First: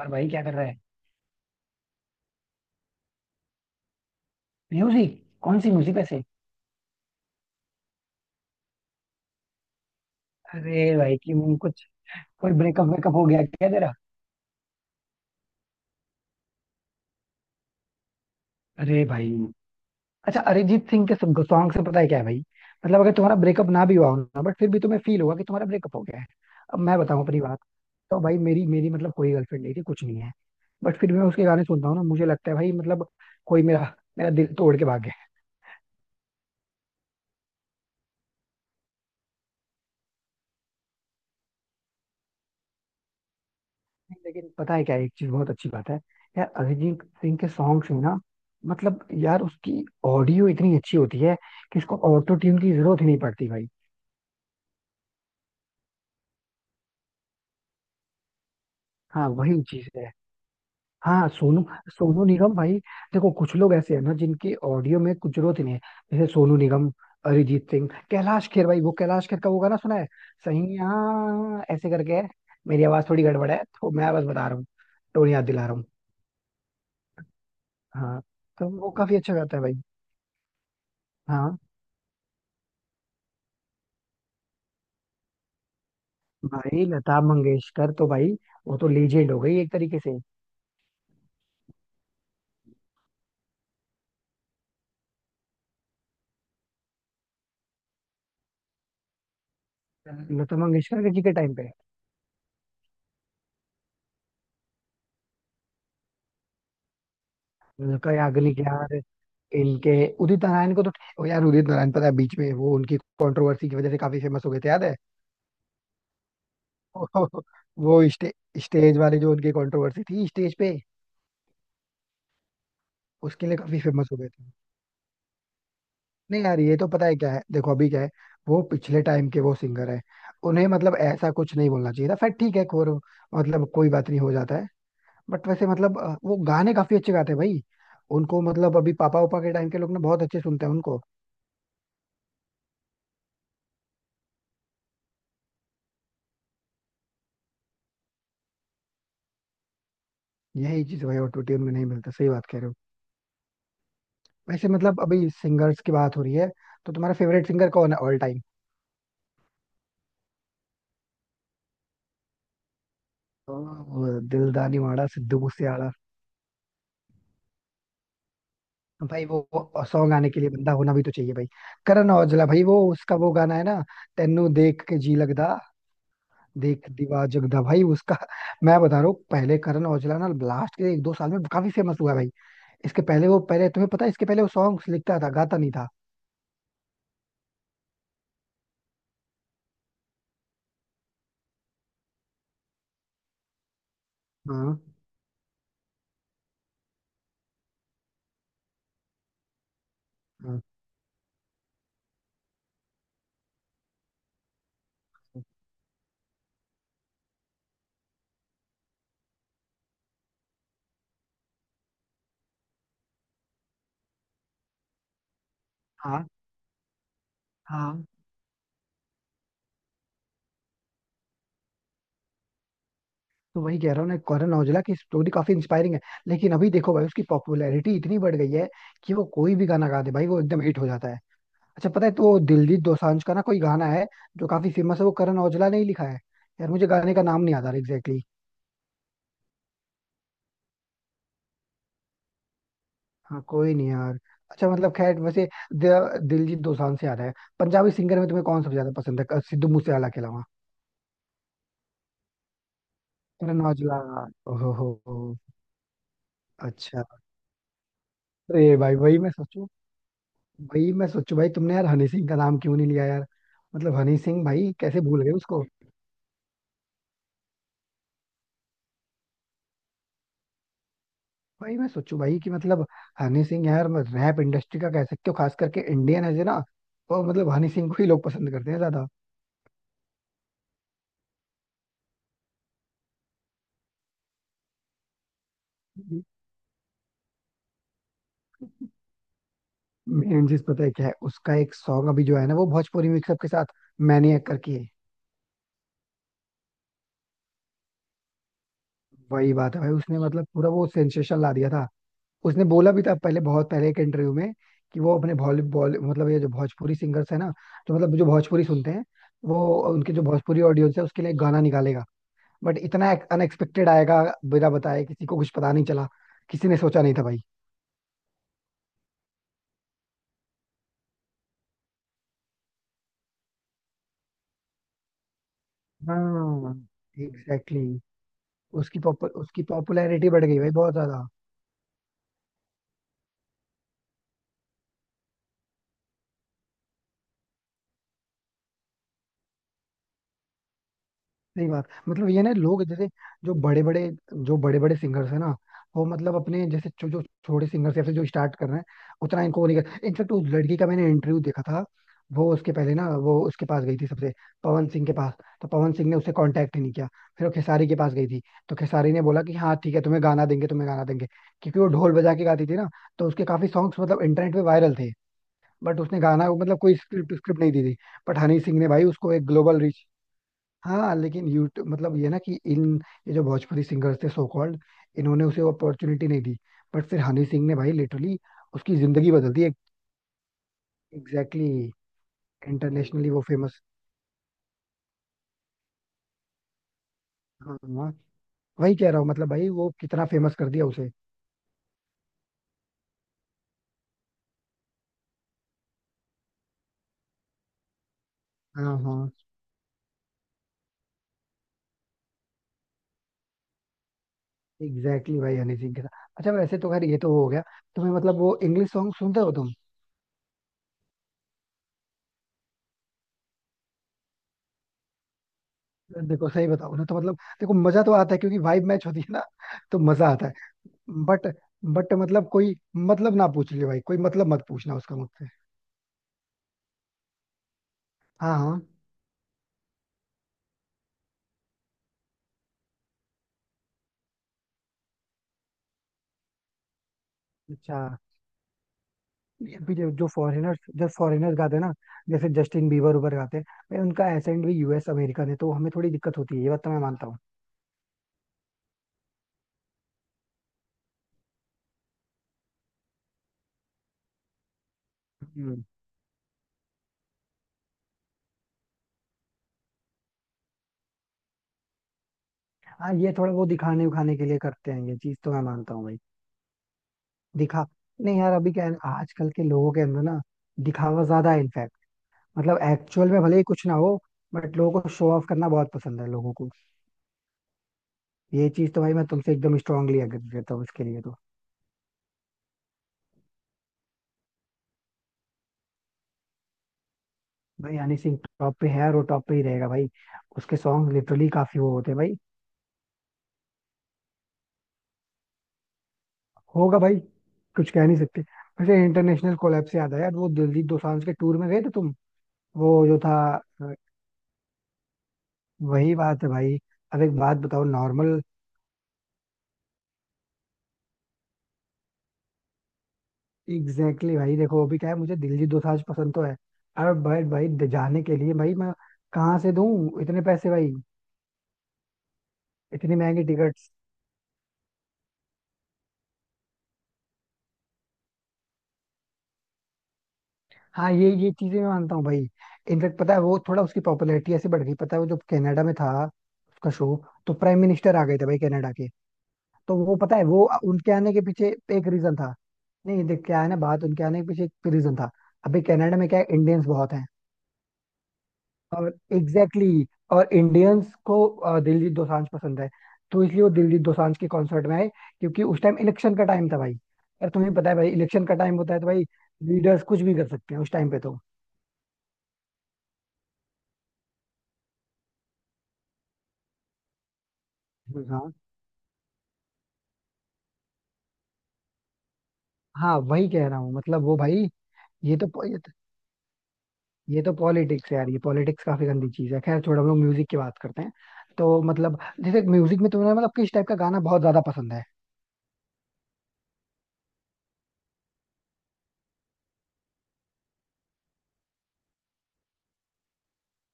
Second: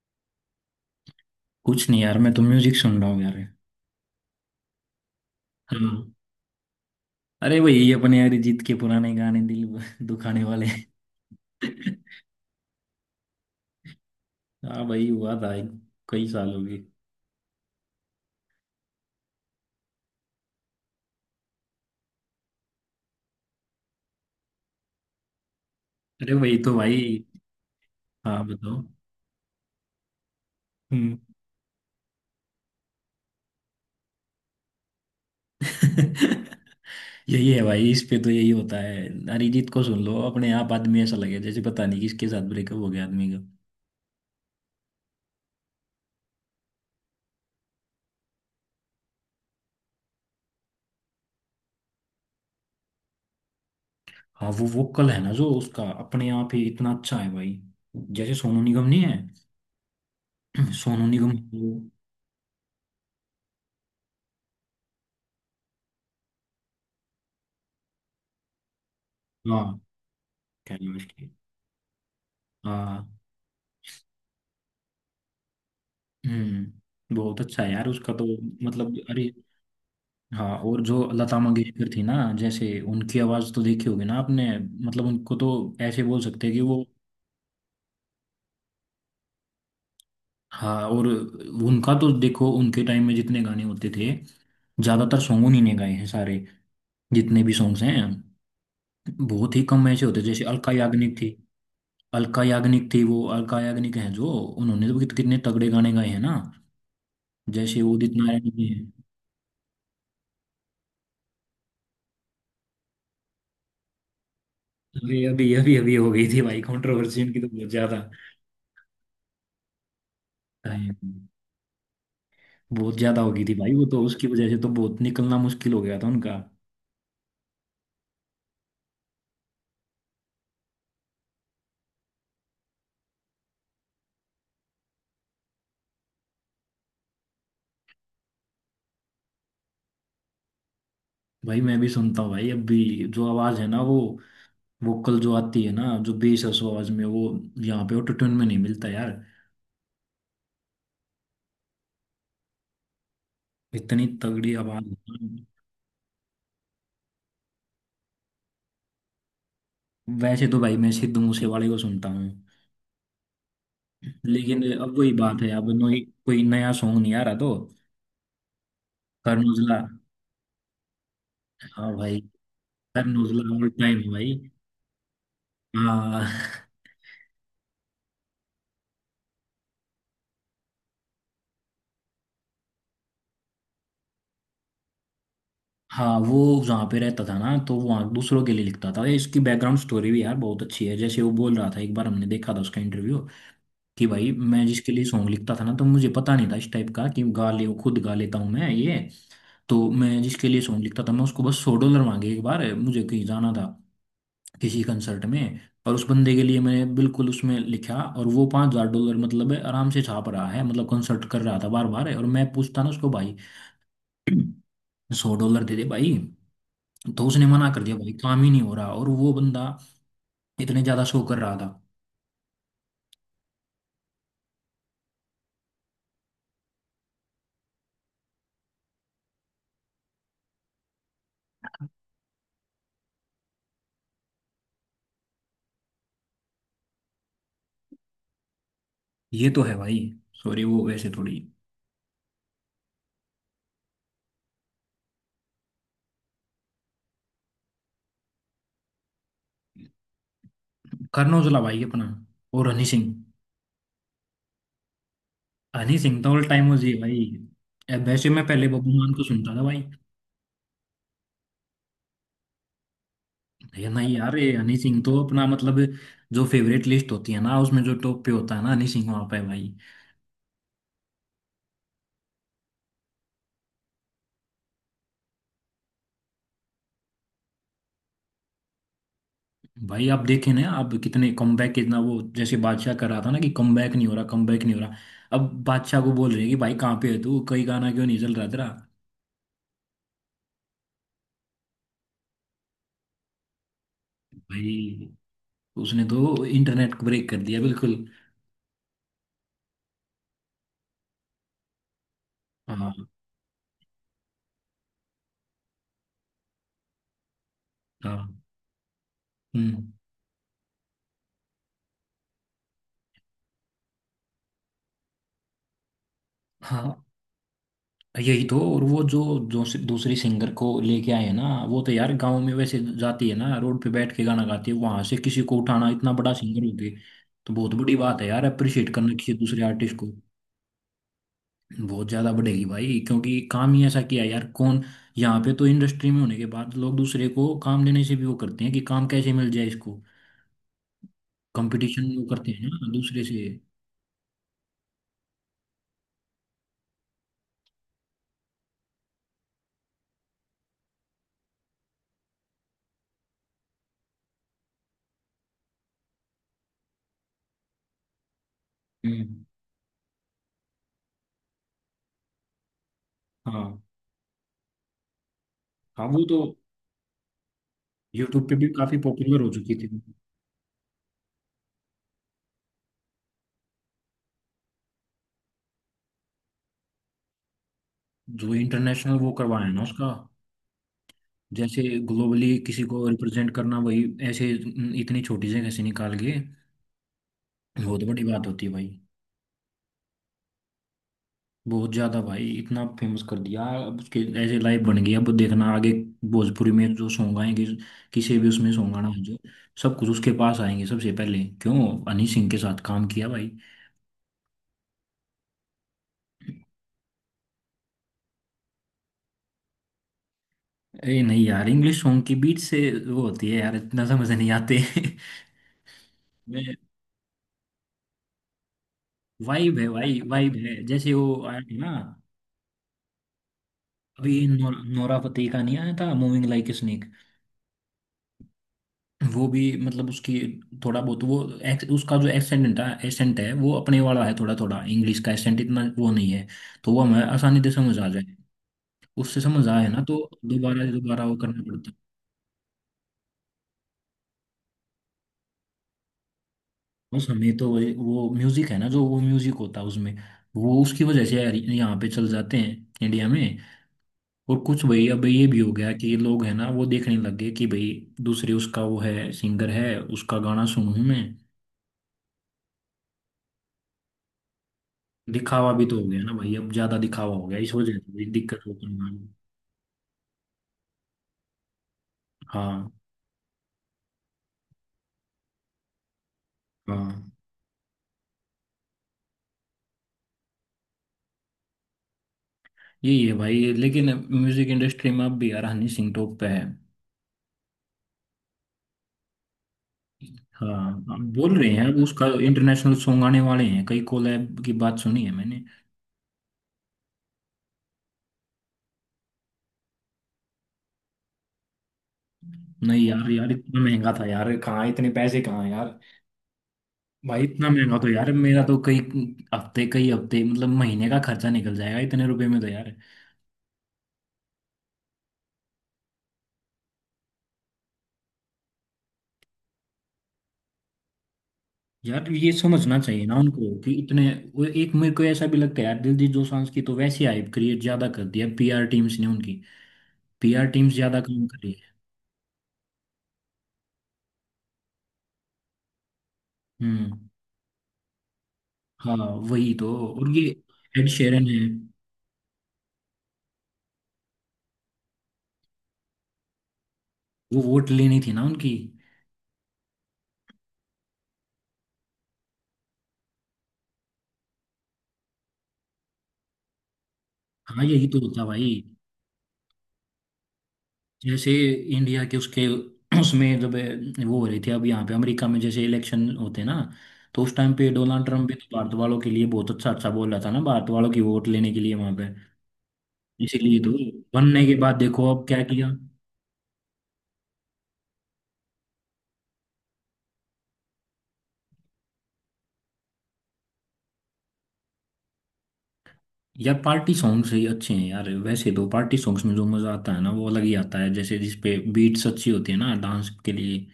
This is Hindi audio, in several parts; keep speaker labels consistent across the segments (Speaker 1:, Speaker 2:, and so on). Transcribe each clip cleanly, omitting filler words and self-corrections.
Speaker 1: और भाई क्या कर रहा है।
Speaker 2: कुछ नहीं यार, मैं तो म्यूजिक सुन रहा हूँ यार।
Speaker 1: म्यूजिक कौन सी
Speaker 2: हाँ।
Speaker 1: म्यूजिक वैसे।
Speaker 2: अरे वही अपने अरिजीत के पुराने गाने, दिल दुखाने वाले।
Speaker 1: अरे भाई क्यों कुछ, कोई ब्रेकअप वेकअप हो गया क्या तेरा।
Speaker 2: हाँ भाई, हुआ था। कई साल हो गए।
Speaker 1: अरे भाई, अच्छा अरिजीत सिंह के सॉन्ग से पता है क्या है भाई, मतलब अगर तुम्हारा ब्रेकअप ना भी हुआ हो ना बट फिर भी तुम्हें फील होगा कि तुम्हारा ब्रेकअप हो गया है।
Speaker 2: अरे वही तो
Speaker 1: अब
Speaker 2: भाई।
Speaker 1: मैं बताऊं अपनी बात, तो भाई
Speaker 2: हाँ,
Speaker 1: मेरी
Speaker 2: बताओ।
Speaker 1: मेरी मतलब कोई गर्लफ्रेंड नहीं थी कुछ नहीं है। बट फिर
Speaker 2: हम्म।
Speaker 1: भी मैं उसके गाने सुनता हूँ ना, मुझे लगता है भाई मतलब कोई मेरा मेरा दिल तोड़ के भाग गया।
Speaker 2: यही है भाई, इस पे तो यही होता है। अरिजीत को सुन लो, अपने आप आदमी ऐसा लगे जैसे पता नहीं किसके साथ ब्रेकअप हो गया आदमी का।
Speaker 1: नहीं, लेकिन पता है क्या, एक चीज बहुत अच्छी बात है यार अरिजीत सिंह के सॉन्ग्स में ना, मतलब यार उसकी ऑडियो इतनी अच्छी होती है कि इसको ऑटो ट्यून की जरूरत ही नहीं पड़ती भाई।
Speaker 2: हाँ, वो वोकल है ना जो उसका अपने आप ही इतना अच्छा है भाई। जैसे सोनू निगम नहीं है।
Speaker 1: हाँ वही चीज है।
Speaker 2: सोनू
Speaker 1: हाँ
Speaker 2: निगम।
Speaker 1: सोनू,
Speaker 2: वो।
Speaker 1: सोनू निगम भाई। देखो कुछ लोग ऐसे हैं ना जिनके ऑडियो में कुछ जरूरत ही नहीं है, जैसे सोनू निगम, अरिजीत सिंह, कैलाश खेर। भाई वो कैलाश खेर का वो
Speaker 2: हाँ।
Speaker 1: गाना सुना है, सही,
Speaker 2: क्या नाम है उसकी?
Speaker 1: हाँ ऐसे करके है। मेरी आवाज थोड़ी गड़बड़ है तो मैं बस बता रहा हूँ, टोन याद दिला रहा हूँ।
Speaker 2: बहुत अच्छा है यार उसका
Speaker 1: हाँ,
Speaker 2: तो।
Speaker 1: तो वो
Speaker 2: मतलब
Speaker 1: काफी
Speaker 2: अरे।
Speaker 1: अच्छा गाता है भाई।
Speaker 2: हाँ, और जो लता
Speaker 1: हाँ
Speaker 2: मंगेशकर थी ना। जैसे उनकी आवाज तो देखी होगी ना आपने। मतलब उनको तो ऐसे बोल सकते हैं कि वो।
Speaker 1: भाई, लता मंगेशकर तो भाई, वो तो लीजेंड हो गई एक तरीके से।
Speaker 2: हाँ, और उनका तो देखो उनके टाइम में जितने गाने होते थे, ज्यादातर सॉन्ग उन्हीं ने गाए हैं सारे। जितने भी सॉन्ग्स हैं, बहुत ही कम ऐसे होते जैसे
Speaker 1: लता
Speaker 2: अलका
Speaker 1: मंगेशकर
Speaker 2: याग्निक
Speaker 1: जी
Speaker 2: थी।
Speaker 1: के टाइम पे
Speaker 2: अलका याग्निक थी, वो अलका याग्निक है जो उन्होंने तो कितने तगड़े गाने गाए हैं ना। जैसे उदित
Speaker 1: उनका
Speaker 2: नारायण
Speaker 1: याग्निक
Speaker 2: जी हैं।
Speaker 1: यार, इनके उदित नारायण को तो, ओ यार उदित नारायण पता है, बीच में वो उनकी कंट्रोवर्सी की वजह से काफी फेमस हो गए थे, याद है।
Speaker 2: अरे अभी अभी अभी हो गई थी भाई कंट्रोवर्सी इनकी तो बहुत ज्यादा।
Speaker 1: वो स्टे, स्टेज वाली जो उनकी कंट्रोवर्सी थी स्टेज पे,
Speaker 2: भाई, बहुत ज्यादा हो गई
Speaker 1: उसके
Speaker 2: थी
Speaker 1: लिए
Speaker 2: भाई,
Speaker 1: काफी
Speaker 2: वो तो
Speaker 1: फेमस हो
Speaker 2: उसकी
Speaker 1: गए थे।
Speaker 2: वजह से तो बहुत निकलना मुश्किल हो गया था उनका।
Speaker 1: नहीं यार, ये तो पता है क्या है, देखो अभी क्या है, वो पिछले टाइम के वो सिंगर है, उन्हें मतलब ऐसा कुछ नहीं बोलना चाहिए था, फिर ठीक है खोर, मतलब कोई बात नहीं, हो जाता है। बट वैसे मतलब वो गाने काफी अच्छे गाते हैं भाई, उनको मतलब अभी पापा उपा के टाइम के लोग ना बहुत अच्छे सुनते हैं उनको।
Speaker 2: भाई मैं भी सुनता हूँ भाई, अब भी जो आवाज है ना, वो वोकल जो आती है ना, जो बेस है उस आवाज में, वो यहाँ पे ऑटोट्यून में नहीं मिलता यार।
Speaker 1: यही चीज भाई, ऑटो ट्यून में नहीं मिलता, सही बात कह रहे हो।
Speaker 2: इतनी तगड़ी
Speaker 1: वैसे
Speaker 2: आवाज
Speaker 1: मतलब
Speaker 2: है
Speaker 1: अभी
Speaker 2: ना।
Speaker 1: सिंगर्स की बात हो रही है, तो तुम्हारा फेवरेट सिंगर कौन है ऑल टाइम।
Speaker 2: वैसे तो भाई मैं सिद्धू मूसेवाले को सुनता हूँ।
Speaker 1: वो
Speaker 2: लेकिन
Speaker 1: दिलदानी
Speaker 2: अब
Speaker 1: वाड़ा
Speaker 2: वही
Speaker 1: सिद्धू
Speaker 2: बात है, अब
Speaker 1: मूसेवाला।
Speaker 2: नई कोई नया सॉन्ग नहीं आ रहा तो।
Speaker 1: भाई वो,
Speaker 2: करण औजला।
Speaker 1: वो सॉन्ग गाने के लिए बंदा होना भी तो चाहिए भाई।
Speaker 2: हाँ
Speaker 1: करण
Speaker 2: भाई।
Speaker 1: औजला, भाई वो उसका
Speaker 2: करण
Speaker 1: वो गाना
Speaker 2: औजला
Speaker 1: है
Speaker 2: ऑल
Speaker 1: ना,
Speaker 2: टाइम है भाई।
Speaker 1: तेनू देख के जी लगदा,
Speaker 2: हाँ।
Speaker 1: देख दीवा जगदा, भाई उसका। मैं बता रहा हूँ, पहले करण औजला ना लास्ट के एक दो साल में काफी फेमस हुआ है भाई। इसके पहले वो, पहले तुम्हें पता है, इसके पहले वो सॉन्ग्स लिखता था, गाता नहीं था।
Speaker 2: हाँ वो जहाँ पे रहता था ना तो वहाँ दूसरों के लिए लिखता था। ये इसकी बैकग्राउंड स्टोरी भी यार बहुत अच्छी है, जैसे वो बोल रहा था, एक बार हमने देखा था उसका इंटरव्यू, कि भाई मैं
Speaker 1: हाँ,
Speaker 2: जिसके लिए सॉन्ग लिखता था ना, तो मुझे पता नहीं था इस टाइप का, कि गा ले खुद, गा लेता हूँ मैं ये। तो मैं जिसके लिए
Speaker 1: हाँ।
Speaker 2: सॉन्ग लिखता था, मैं उसको बस $100 मांगे। एक बार मुझे कहीं जाना था किसी कंसर्ट में, और उस बंदे के लिए मैंने बिल्कुल उसमें लिखा, और वो $5,000 मतलब आराम से छाप रहा है, मतलब कंसर्ट कर रहा था बार बार। और मैं पूछता ना उसको, भाई $100 दे दे भाई।
Speaker 1: हाँ
Speaker 2: तो उसने मना कर दिया
Speaker 1: हाँ।
Speaker 2: भाई, काम ही नहीं हो रहा। और वो बंदा इतने ज्यादा शो कर रहा था।
Speaker 1: तो वही कह रहा हूँ ना, करण औजला की स्टोरी काफी इंस्पायरिंग है। लेकिन अभी देखो भाई, उसकी पॉपुलैरिटी इतनी बढ़ गई है कि वो कोई भी गाना गा दे भाई, वो एकदम हिट हो जाता है। अच्छा पता है, तो दिलजीत दोसांझ का ना कोई गाना है जो काफी फेमस है, वो करण औजला ने ही लिखा है। यार मुझे गाने का नाम नहीं याद आ रहा एग्जैक्टली।
Speaker 2: ये तो है भाई। सॉरी, वो वैसे थोड़ी।
Speaker 1: हाँ कोई नहीं यार। अच्छा मतलब खैर वैसे, दिलजीत दोसांझ से आ रहा है, पंजाबी सिंगर में तुम्हें कौन सबसे ज्यादा पसंद है सिद्धू मूसेवाला के अलावा।
Speaker 2: करण औजला भाई अपना, और हनी सिंह।
Speaker 1: करण औजला। ओहो हो,
Speaker 2: हनी सिंह तो ऑल टाइम हो जी
Speaker 1: अच्छा।
Speaker 2: भाई। वैसे मैं पहले
Speaker 1: अरे
Speaker 2: बब्बू
Speaker 1: भाई
Speaker 2: मान
Speaker 1: वही
Speaker 2: को
Speaker 1: मैं
Speaker 2: सुनता था
Speaker 1: सोचू,
Speaker 2: भाई।
Speaker 1: वही मैं सोचू भाई, तुमने यार हनी सिंह का नाम क्यों नहीं लिया यार,
Speaker 2: ये
Speaker 1: मतलब
Speaker 2: नहीं
Speaker 1: हनी
Speaker 2: यार,
Speaker 1: सिंह
Speaker 2: ये
Speaker 1: भाई
Speaker 2: हनी सिंह
Speaker 1: कैसे
Speaker 2: तो
Speaker 1: भूल गए
Speaker 2: अपना
Speaker 1: उसको।
Speaker 2: मतलब जो फेवरेट लिस्ट होती है ना, उसमें जो टॉप पे होता है ना, हनी सिंह वहां पे भाई।
Speaker 1: भाई मैं सोचू भाई कि मतलब हनी सिंह यार, रैप इंडस्ट्री का कह सकते हो खास करके, इंडियन है ना, तो मतलब हनी सिंह को ही लोग पसंद करते हैं ज्यादा।
Speaker 2: भाई आप देखे ना, आप कितने कमबैक कितना वो, जैसे बादशाह कर रहा था ना कि कमबैक नहीं हो रहा, कमबैक नहीं हो रहा। अब बादशाह को बोल रहे हैं कि भाई कहाँ पे है तू, कई गाना क्यों नहीं चल रहा तेरा।
Speaker 1: मेन चीज पता है क्या है, उसका एक सॉन्ग अभी जो है ना वो भोजपुरी मिक्सअप के साथ मैनिएक करके है।
Speaker 2: भाई, तो उसने तो इंटरनेट को ब्रेक कर दिया बिल्कुल।
Speaker 1: वही बात है भाई, उसने मतलब पूरा वो सेंसेशन ला दिया था। उसने बोला भी
Speaker 2: हाँ।
Speaker 1: था पहले, बहुत पहले एक इंटरव्यू में, कि वो अपने बॉली बॉली मतलब ये जो भोजपुरी सिंगर्स है ना, तो मतलब जो
Speaker 2: हाँ।
Speaker 1: भोजपुरी सुनते हैं, वो
Speaker 2: हम्म।
Speaker 1: उनके जो भोजपुरी ऑडियंस है उसके लिए गाना निकालेगा, बट इतना अनएक्सपेक्टेड आएगा, बिना बताए किसी को कुछ पता नहीं चला, किसी ने
Speaker 2: हाँ,
Speaker 1: सोचा नहीं था भाई।
Speaker 2: यही तो। और वो जो जो दूसरी सिंगर को लेके आए हैं ना, वो तो यार गांव में वैसे जाती है ना, रोड पे बैठ के गाना गाती है, वहां से किसी को उठाना, इतना बड़ा सिंगर हो
Speaker 1: हाँ
Speaker 2: गए। तो बहुत
Speaker 1: एग्जैक्टली,
Speaker 2: बड़ी
Speaker 1: exactly.
Speaker 2: बात है यार, अप्रिशिएट करना किसी दूसरे
Speaker 1: उसकी
Speaker 2: आर्टिस्ट को।
Speaker 1: पॉपुलैरिटी बढ़ गई भाई बहुत ज्यादा।
Speaker 2: बहुत ज्यादा बढ़ेगी भाई, क्योंकि काम ही ऐसा किया है यार। कौन, यहाँ पे तो इंडस्ट्री में होने के बाद लोग दूसरे को काम देने से भी वो करते हैं कि काम कैसे मिल जाए इसको।
Speaker 1: सही बात,
Speaker 2: कंपटीशन वो
Speaker 1: मतलब ये ना
Speaker 2: करते हैं
Speaker 1: लोग,
Speaker 2: ना
Speaker 1: जैसे
Speaker 2: दूसरे से।
Speaker 1: जो बड़े बड़े जो बड़े बड़े सिंगर्स हैं ना, वो मतलब अपने जैसे जो जो छोटे सिंगर्स या फिर जो स्टार्ट कर रहे हैं, उतना इनको वो नहीं कर, इनफेक्ट उस लड़की का मैंने इंटरव्यू देखा था, वो उसके पहले ना वो उसके पास गई थी सबसे, पवन सिंह के पास, तो पवन सिंह ने उससे कांटेक्ट ही नहीं किया। फिर वो खेसारी के पास गई थी, तो खेसारी ने बोला
Speaker 2: हम्म।
Speaker 1: कि हाँ ठीक है, तुम्हें गाना देंगे, तुम्हें गाना देंगे, क्योंकि वो ढोल बजा के गाती थी ना, तो उसके काफी
Speaker 2: हाँ।
Speaker 1: सॉन्ग्स मतलब इंटरनेट पे वायरल थे। बट
Speaker 2: हाँ
Speaker 1: उसने
Speaker 2: वो तो
Speaker 1: गाना मतलब कोई स्क्रिप्ट स्क्रिप्ट नहीं दी थी। बट
Speaker 2: यूट्यूब पे
Speaker 1: हनी
Speaker 2: भी
Speaker 1: सिंह ने
Speaker 2: काफी
Speaker 1: भाई उसको
Speaker 2: पॉपुलर
Speaker 1: एक
Speaker 2: हो चुकी
Speaker 1: ग्लोबल
Speaker 2: थी।
Speaker 1: रीच। हाँ लेकिन यूट्यूब मतलब ये ना कि इन, ये जो भोजपुरी सिंगर्स थे सो कॉल्ड, इन्होंने उसे अपॉर्चुनिटी नहीं दी, बट फिर हनी सिंह ने भाई लिटरली
Speaker 2: जो
Speaker 1: उसकी
Speaker 2: इंटरनेशनल
Speaker 1: जिंदगी
Speaker 2: वो
Speaker 1: बदल दी।
Speaker 2: करवाया है ना उसका।
Speaker 1: एग्जैक्टली।
Speaker 2: जैसे ग्लोबली किसी को
Speaker 1: इंटरनेशनली वो
Speaker 2: रिप्रेजेंट करना,
Speaker 1: फेमस।
Speaker 2: वही ऐसे इतनी छोटी जगह से निकाल के,
Speaker 1: हाँ
Speaker 2: बहुत
Speaker 1: हाँ,
Speaker 2: बड़ी बात होती है भाई।
Speaker 1: वही कह रहा हूँ मतलब भाई वो कितना फेमस कर दिया उसे।
Speaker 2: बहुत ज्यादा भाई, इतना फेमस कर दिया, अब उसके ऐसे लाइव बन गया। अब देखना आगे भोजपुरी में जो सॉन्ग आएंगे, किसी भी उसमें सॉन्ग
Speaker 1: हाँ
Speaker 2: आना हो
Speaker 1: हाँ।
Speaker 2: जो, सब कुछ उसके पास आएंगे सबसे पहले, क्यों? हनी सिंह के साथ काम किया भाई।
Speaker 1: एग्जैक्टली भाई, हनी सिंह के साथ। अच्छा वैसे तो खैर ये तो हो गया, तुम्हें मतलब वो इंग्लिश सॉन्ग सुनते हो तुम।
Speaker 2: ए नहीं यार, इंग्लिश सॉन्ग की बीट से वो होती है यार, इतना समझ नहीं आते।
Speaker 1: देखो
Speaker 2: मैं,
Speaker 1: सही बताओ ना, तो मतलब देखो मजा तो आता है, क्योंकि वाइब मैच होती है ना,
Speaker 2: वाइब है
Speaker 1: तो
Speaker 2: भाई,
Speaker 1: मजा आता है,
Speaker 2: वाइब है, जैसे वो
Speaker 1: बट
Speaker 2: आया था ना।
Speaker 1: बट मतलब कोई मतलब ना पूछ ले भाई, कोई
Speaker 2: अभी
Speaker 1: मतलब मत
Speaker 2: नौ,
Speaker 1: पूछना उसका
Speaker 2: नोरा
Speaker 1: मुझसे।
Speaker 2: फतेही का नहीं आया था मूविंग लाइक ए स्नेक।
Speaker 1: हाँ हाँ।
Speaker 2: वो भी, मतलब उसकी थोड़ा बहुत वो, उसका जो एक्सेंट है, एसेंट है, वो अपने वाला है थोड़ा थोड़ा, इंग्लिश का एसेंट इतना वो नहीं है, तो वो हमें आसानी से समझ
Speaker 1: अच्छा
Speaker 2: आ जाए। उससे समझ
Speaker 1: ये
Speaker 2: आए
Speaker 1: भी
Speaker 2: ना
Speaker 1: जो,
Speaker 2: तो दोबारा
Speaker 1: जो
Speaker 2: दोबारा वो
Speaker 1: फॉरेनर्स
Speaker 2: करना
Speaker 1: गाते हैं
Speaker 2: पड़ता
Speaker 1: ना,
Speaker 2: है।
Speaker 1: जैसे जस्टिन बीबर उबर गाते हैं भाई, उनका एसेंट भी यूएस अमेरिकन है, तो हमें थोड़ी दिक्कत होती है, ये बात तो मैं
Speaker 2: बस
Speaker 1: मानता हूँ।
Speaker 2: हमें तो वो म्यूजिक है ना, जो वो म्यूजिक होता है उसमें, वो उसकी वजह से यार यहाँ पे चल जाते हैं इंडिया में। और कुछ भाई अब ये भी हो
Speaker 1: हम्म।
Speaker 2: गया कि ये लोग है ना, वो देखने लग गए कि भाई दूसरे उसका वो है सिंगर है, उसका गाना सुनूं मैं।
Speaker 1: हाँ ये थोड़ा वो दिखाने उखाने के लिए करते हैं, ये चीज तो मैं
Speaker 2: दिखावा भी
Speaker 1: मानता
Speaker 2: तो
Speaker 1: हूँ
Speaker 2: हो
Speaker 1: भाई।
Speaker 2: गया ना भाई, अब ज्यादा दिखावा हो गया, इस
Speaker 1: दिखा
Speaker 2: वजह से भाई
Speaker 1: नहीं यार
Speaker 2: दिक्कत
Speaker 1: अभी क्या
Speaker 2: होती
Speaker 1: है ना,
Speaker 2: है।
Speaker 1: आजकल के लोगों के अंदर ना दिखावा ज्यादा है इनफैक्ट, मतलब
Speaker 2: हाँ।
Speaker 1: एक्चुअल में भले ही कुछ ना हो, बट लोगों को शो ऑफ करना बहुत पसंद है लोगों को।
Speaker 2: हाँ।
Speaker 1: ये चीज तो भाई मैं तुमसे एकदम स्ट्रांगली एग्री करता हूँ इसके लिए तो।
Speaker 2: यही है भाई, लेकिन म्यूजिक इंडस्ट्री में अब भी यार हनी सिंह टॉप पे है।
Speaker 1: भाई हनी सिंह टॉप पे है, और वो टॉप पे ही रहेगा भाई। उसके
Speaker 2: हाँ,
Speaker 1: सॉन्ग
Speaker 2: हम
Speaker 1: लिटरली
Speaker 2: बोल रहे
Speaker 1: काफी
Speaker 2: हैं
Speaker 1: वो
Speaker 2: अब
Speaker 1: होते हैं
Speaker 2: उसका
Speaker 1: भाई।
Speaker 2: इंटरनेशनल सॉन्ग आने वाले हैं, कई कोलैब की बात सुनी है मैंने।
Speaker 1: होगा भाई, कुछ कह नहीं सकते। वैसे इंटरनेशनल कोलैब से याद आया, वो दिलजीत दोसांझ के टूर में गए थे तुम, वो
Speaker 2: नहीं
Speaker 1: जो
Speaker 2: यार,
Speaker 1: था।
Speaker 2: यार इतना
Speaker 1: अ,
Speaker 2: महंगा था यार, कहाँ इतने पैसे कहाँ यार।
Speaker 1: वही बात है भाई। अब एक
Speaker 2: भाई
Speaker 1: बात
Speaker 2: इतना
Speaker 1: बताओ
Speaker 2: महंगा तो यार,
Speaker 1: नॉर्मल।
Speaker 2: मेरा तो कई हफ्ते, कई हफ्ते, मतलब महीने का खर्चा निकल जाएगा इतने रुपए में तो यार।
Speaker 1: एग्जैक्टली भाई, देखो अभी क्या है, मुझे दिलजीत दोसांझ पसंद तो है, अब भाई, जाने के लिए भाई मैं कहाँ से दूं इतने पैसे भाई,
Speaker 2: यार ये समझना
Speaker 1: इतनी
Speaker 2: चाहिए ना
Speaker 1: महंगी
Speaker 2: उनको
Speaker 1: टिकट।
Speaker 2: कि इतने। वो एक मेरे को ऐसा भी लगता है यार, दिलजीत दोसांझ की तो वैसी हाइप क्रिएट ज्यादा कर दिया पीआर टीम्स ने उनकी, पीआर टीम्स
Speaker 1: हाँ
Speaker 2: ज्यादा
Speaker 1: ये
Speaker 2: काम
Speaker 1: ये
Speaker 2: कर रही
Speaker 1: चीजें मैं
Speaker 2: है।
Speaker 1: मानता हूँ भाई। इनफेक्ट पता है वो थोड़ा उसकी पॉपुलैरिटी ऐसे बढ़ गई, पता है वो जब कनाडा में था उसका शो,
Speaker 2: हम्म।
Speaker 1: तो प्राइम मिनिस्टर आ गए थे भाई कनाडा के।
Speaker 2: हाँ, वही तो।
Speaker 1: तो वो
Speaker 2: और
Speaker 1: पता है,
Speaker 2: ये
Speaker 1: वो
Speaker 2: एड
Speaker 1: उनके आने के
Speaker 2: शेरन है।
Speaker 1: पीछे एक रीजन था। नहीं देख क्या है ना, बात उनके आने के पीछे एक रीजन था, अभी कनाडा में क्या है इंडियंस बहुत हैं,
Speaker 2: वो वोट लेनी थी ना उनकी।
Speaker 1: और एग्जैक्टली, exactly, और इंडियंस को दिलजीत दोसांझ पसंद है, तो इसलिए वो दिलजीत दोसांझ के कॉन्सर्ट में आए, क्योंकि उस टाइम इलेक्शन का टाइम था भाई, और तुम्हें
Speaker 2: हाँ,
Speaker 1: पता है
Speaker 2: यही
Speaker 1: भाई
Speaker 2: तो होता
Speaker 1: इलेक्शन का
Speaker 2: भाई।
Speaker 1: टाइम होता है तो भाई लीडर्स कुछ भी कर सकते हैं उस टाइम पे तो।
Speaker 2: जैसे इंडिया के उसके उसमें, जब वो हो रही थी अब यहाँ पे अमेरिका में जैसे इलेक्शन होते हैं ना, तो उस टाइम पे डोनाल्ड ट्रम्प
Speaker 1: हाँ
Speaker 2: भी तो भारत वालों के लिए बहुत अच्छा अच्छा बोल रहा था ना, भारत वालों की वोट लेने के लिए वहां पे।
Speaker 1: हाँ, वही कह
Speaker 2: इसीलिए
Speaker 1: रहा
Speaker 2: तो
Speaker 1: हूँ मतलब वो
Speaker 2: बनने
Speaker 1: भाई,
Speaker 2: के बाद देखो
Speaker 1: ये
Speaker 2: अब
Speaker 1: तो
Speaker 2: क्या
Speaker 1: पो- ये
Speaker 2: किया।
Speaker 1: तो, ये तो पॉलिटिक्स है यार, ये पॉलिटिक्स काफी गंदी चीज है, खैर छोड़ो, हम लोग म्यूजिक की बात करते हैं। तो मतलब जैसे म्यूजिक में तुम्हें मतलब किस टाइप का गाना बहुत ज्यादा पसंद है।
Speaker 2: यार पार्टी सॉन्ग्स ही अच्छे हैं यार, वैसे तो पार्टी सॉन्ग्स में जो मजा आता है ना, वो अलग ही आता है, जैसे जिसपे बीट्स अच्छी होती है ना, डांस के लिए।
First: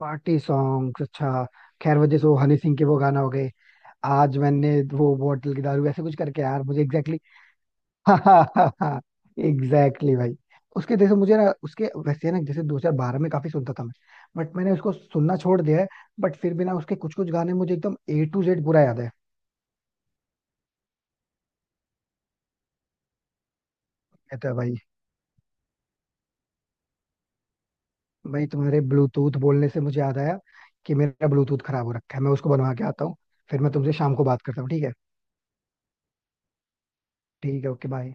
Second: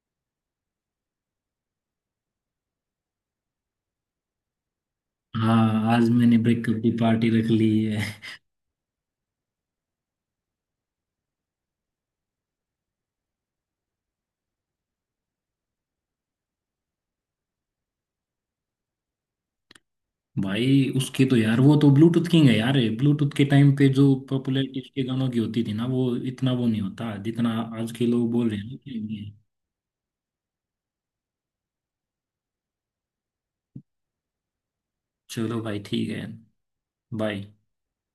Speaker 1: पार्टी सॉन्ग, अच्छा, खैर वो जैसे वो हनी सिंह के वो गाना हो गए, आज मैंने वो बोतल की दारू
Speaker 2: हाँ,
Speaker 1: ऐसे
Speaker 2: आज
Speaker 1: कुछ
Speaker 2: मैंने
Speaker 1: करके यार,
Speaker 2: ब्रेकअप
Speaker 1: मुझे
Speaker 2: की
Speaker 1: एग्जैक्टली
Speaker 2: पार्टी रख ली।
Speaker 1: हाँ, एग्जैक्टली भाई। उसके जैसे मुझे ना उसके वैसे ना, जैसे 2012 में काफी सुनता था मैं, बट मैंने उसको सुनना छोड़ दिया है, बट फिर भी ना उसके कुछ कुछ गाने मुझे एकदम A to Z पूरा याद है।
Speaker 2: भाई उसके तो यार, वो तो ब्लूटूथ किंग है यार। ब्लूटूथ के टाइम पे जो
Speaker 1: ये तो है भाई।
Speaker 2: पॉपुलैरिटी उसके गानों की होती थी ना, वो इतना वो नहीं होता जितना आज के लोग
Speaker 1: भाई
Speaker 2: बोल रहे हैं ना
Speaker 1: तुम्हारे
Speaker 2: कि ये।
Speaker 1: ब्लूटूथ बोलने से मुझे याद आया कि मेरा ब्लूटूथ खराब हो रखा है, मैं उसको बनवा के आता हूँ, फिर मैं तुमसे शाम को बात करता हूँ, ठीक है।
Speaker 2: चलो भाई ठीक है। बाय।
Speaker 1: ठीक है, ओके बाय।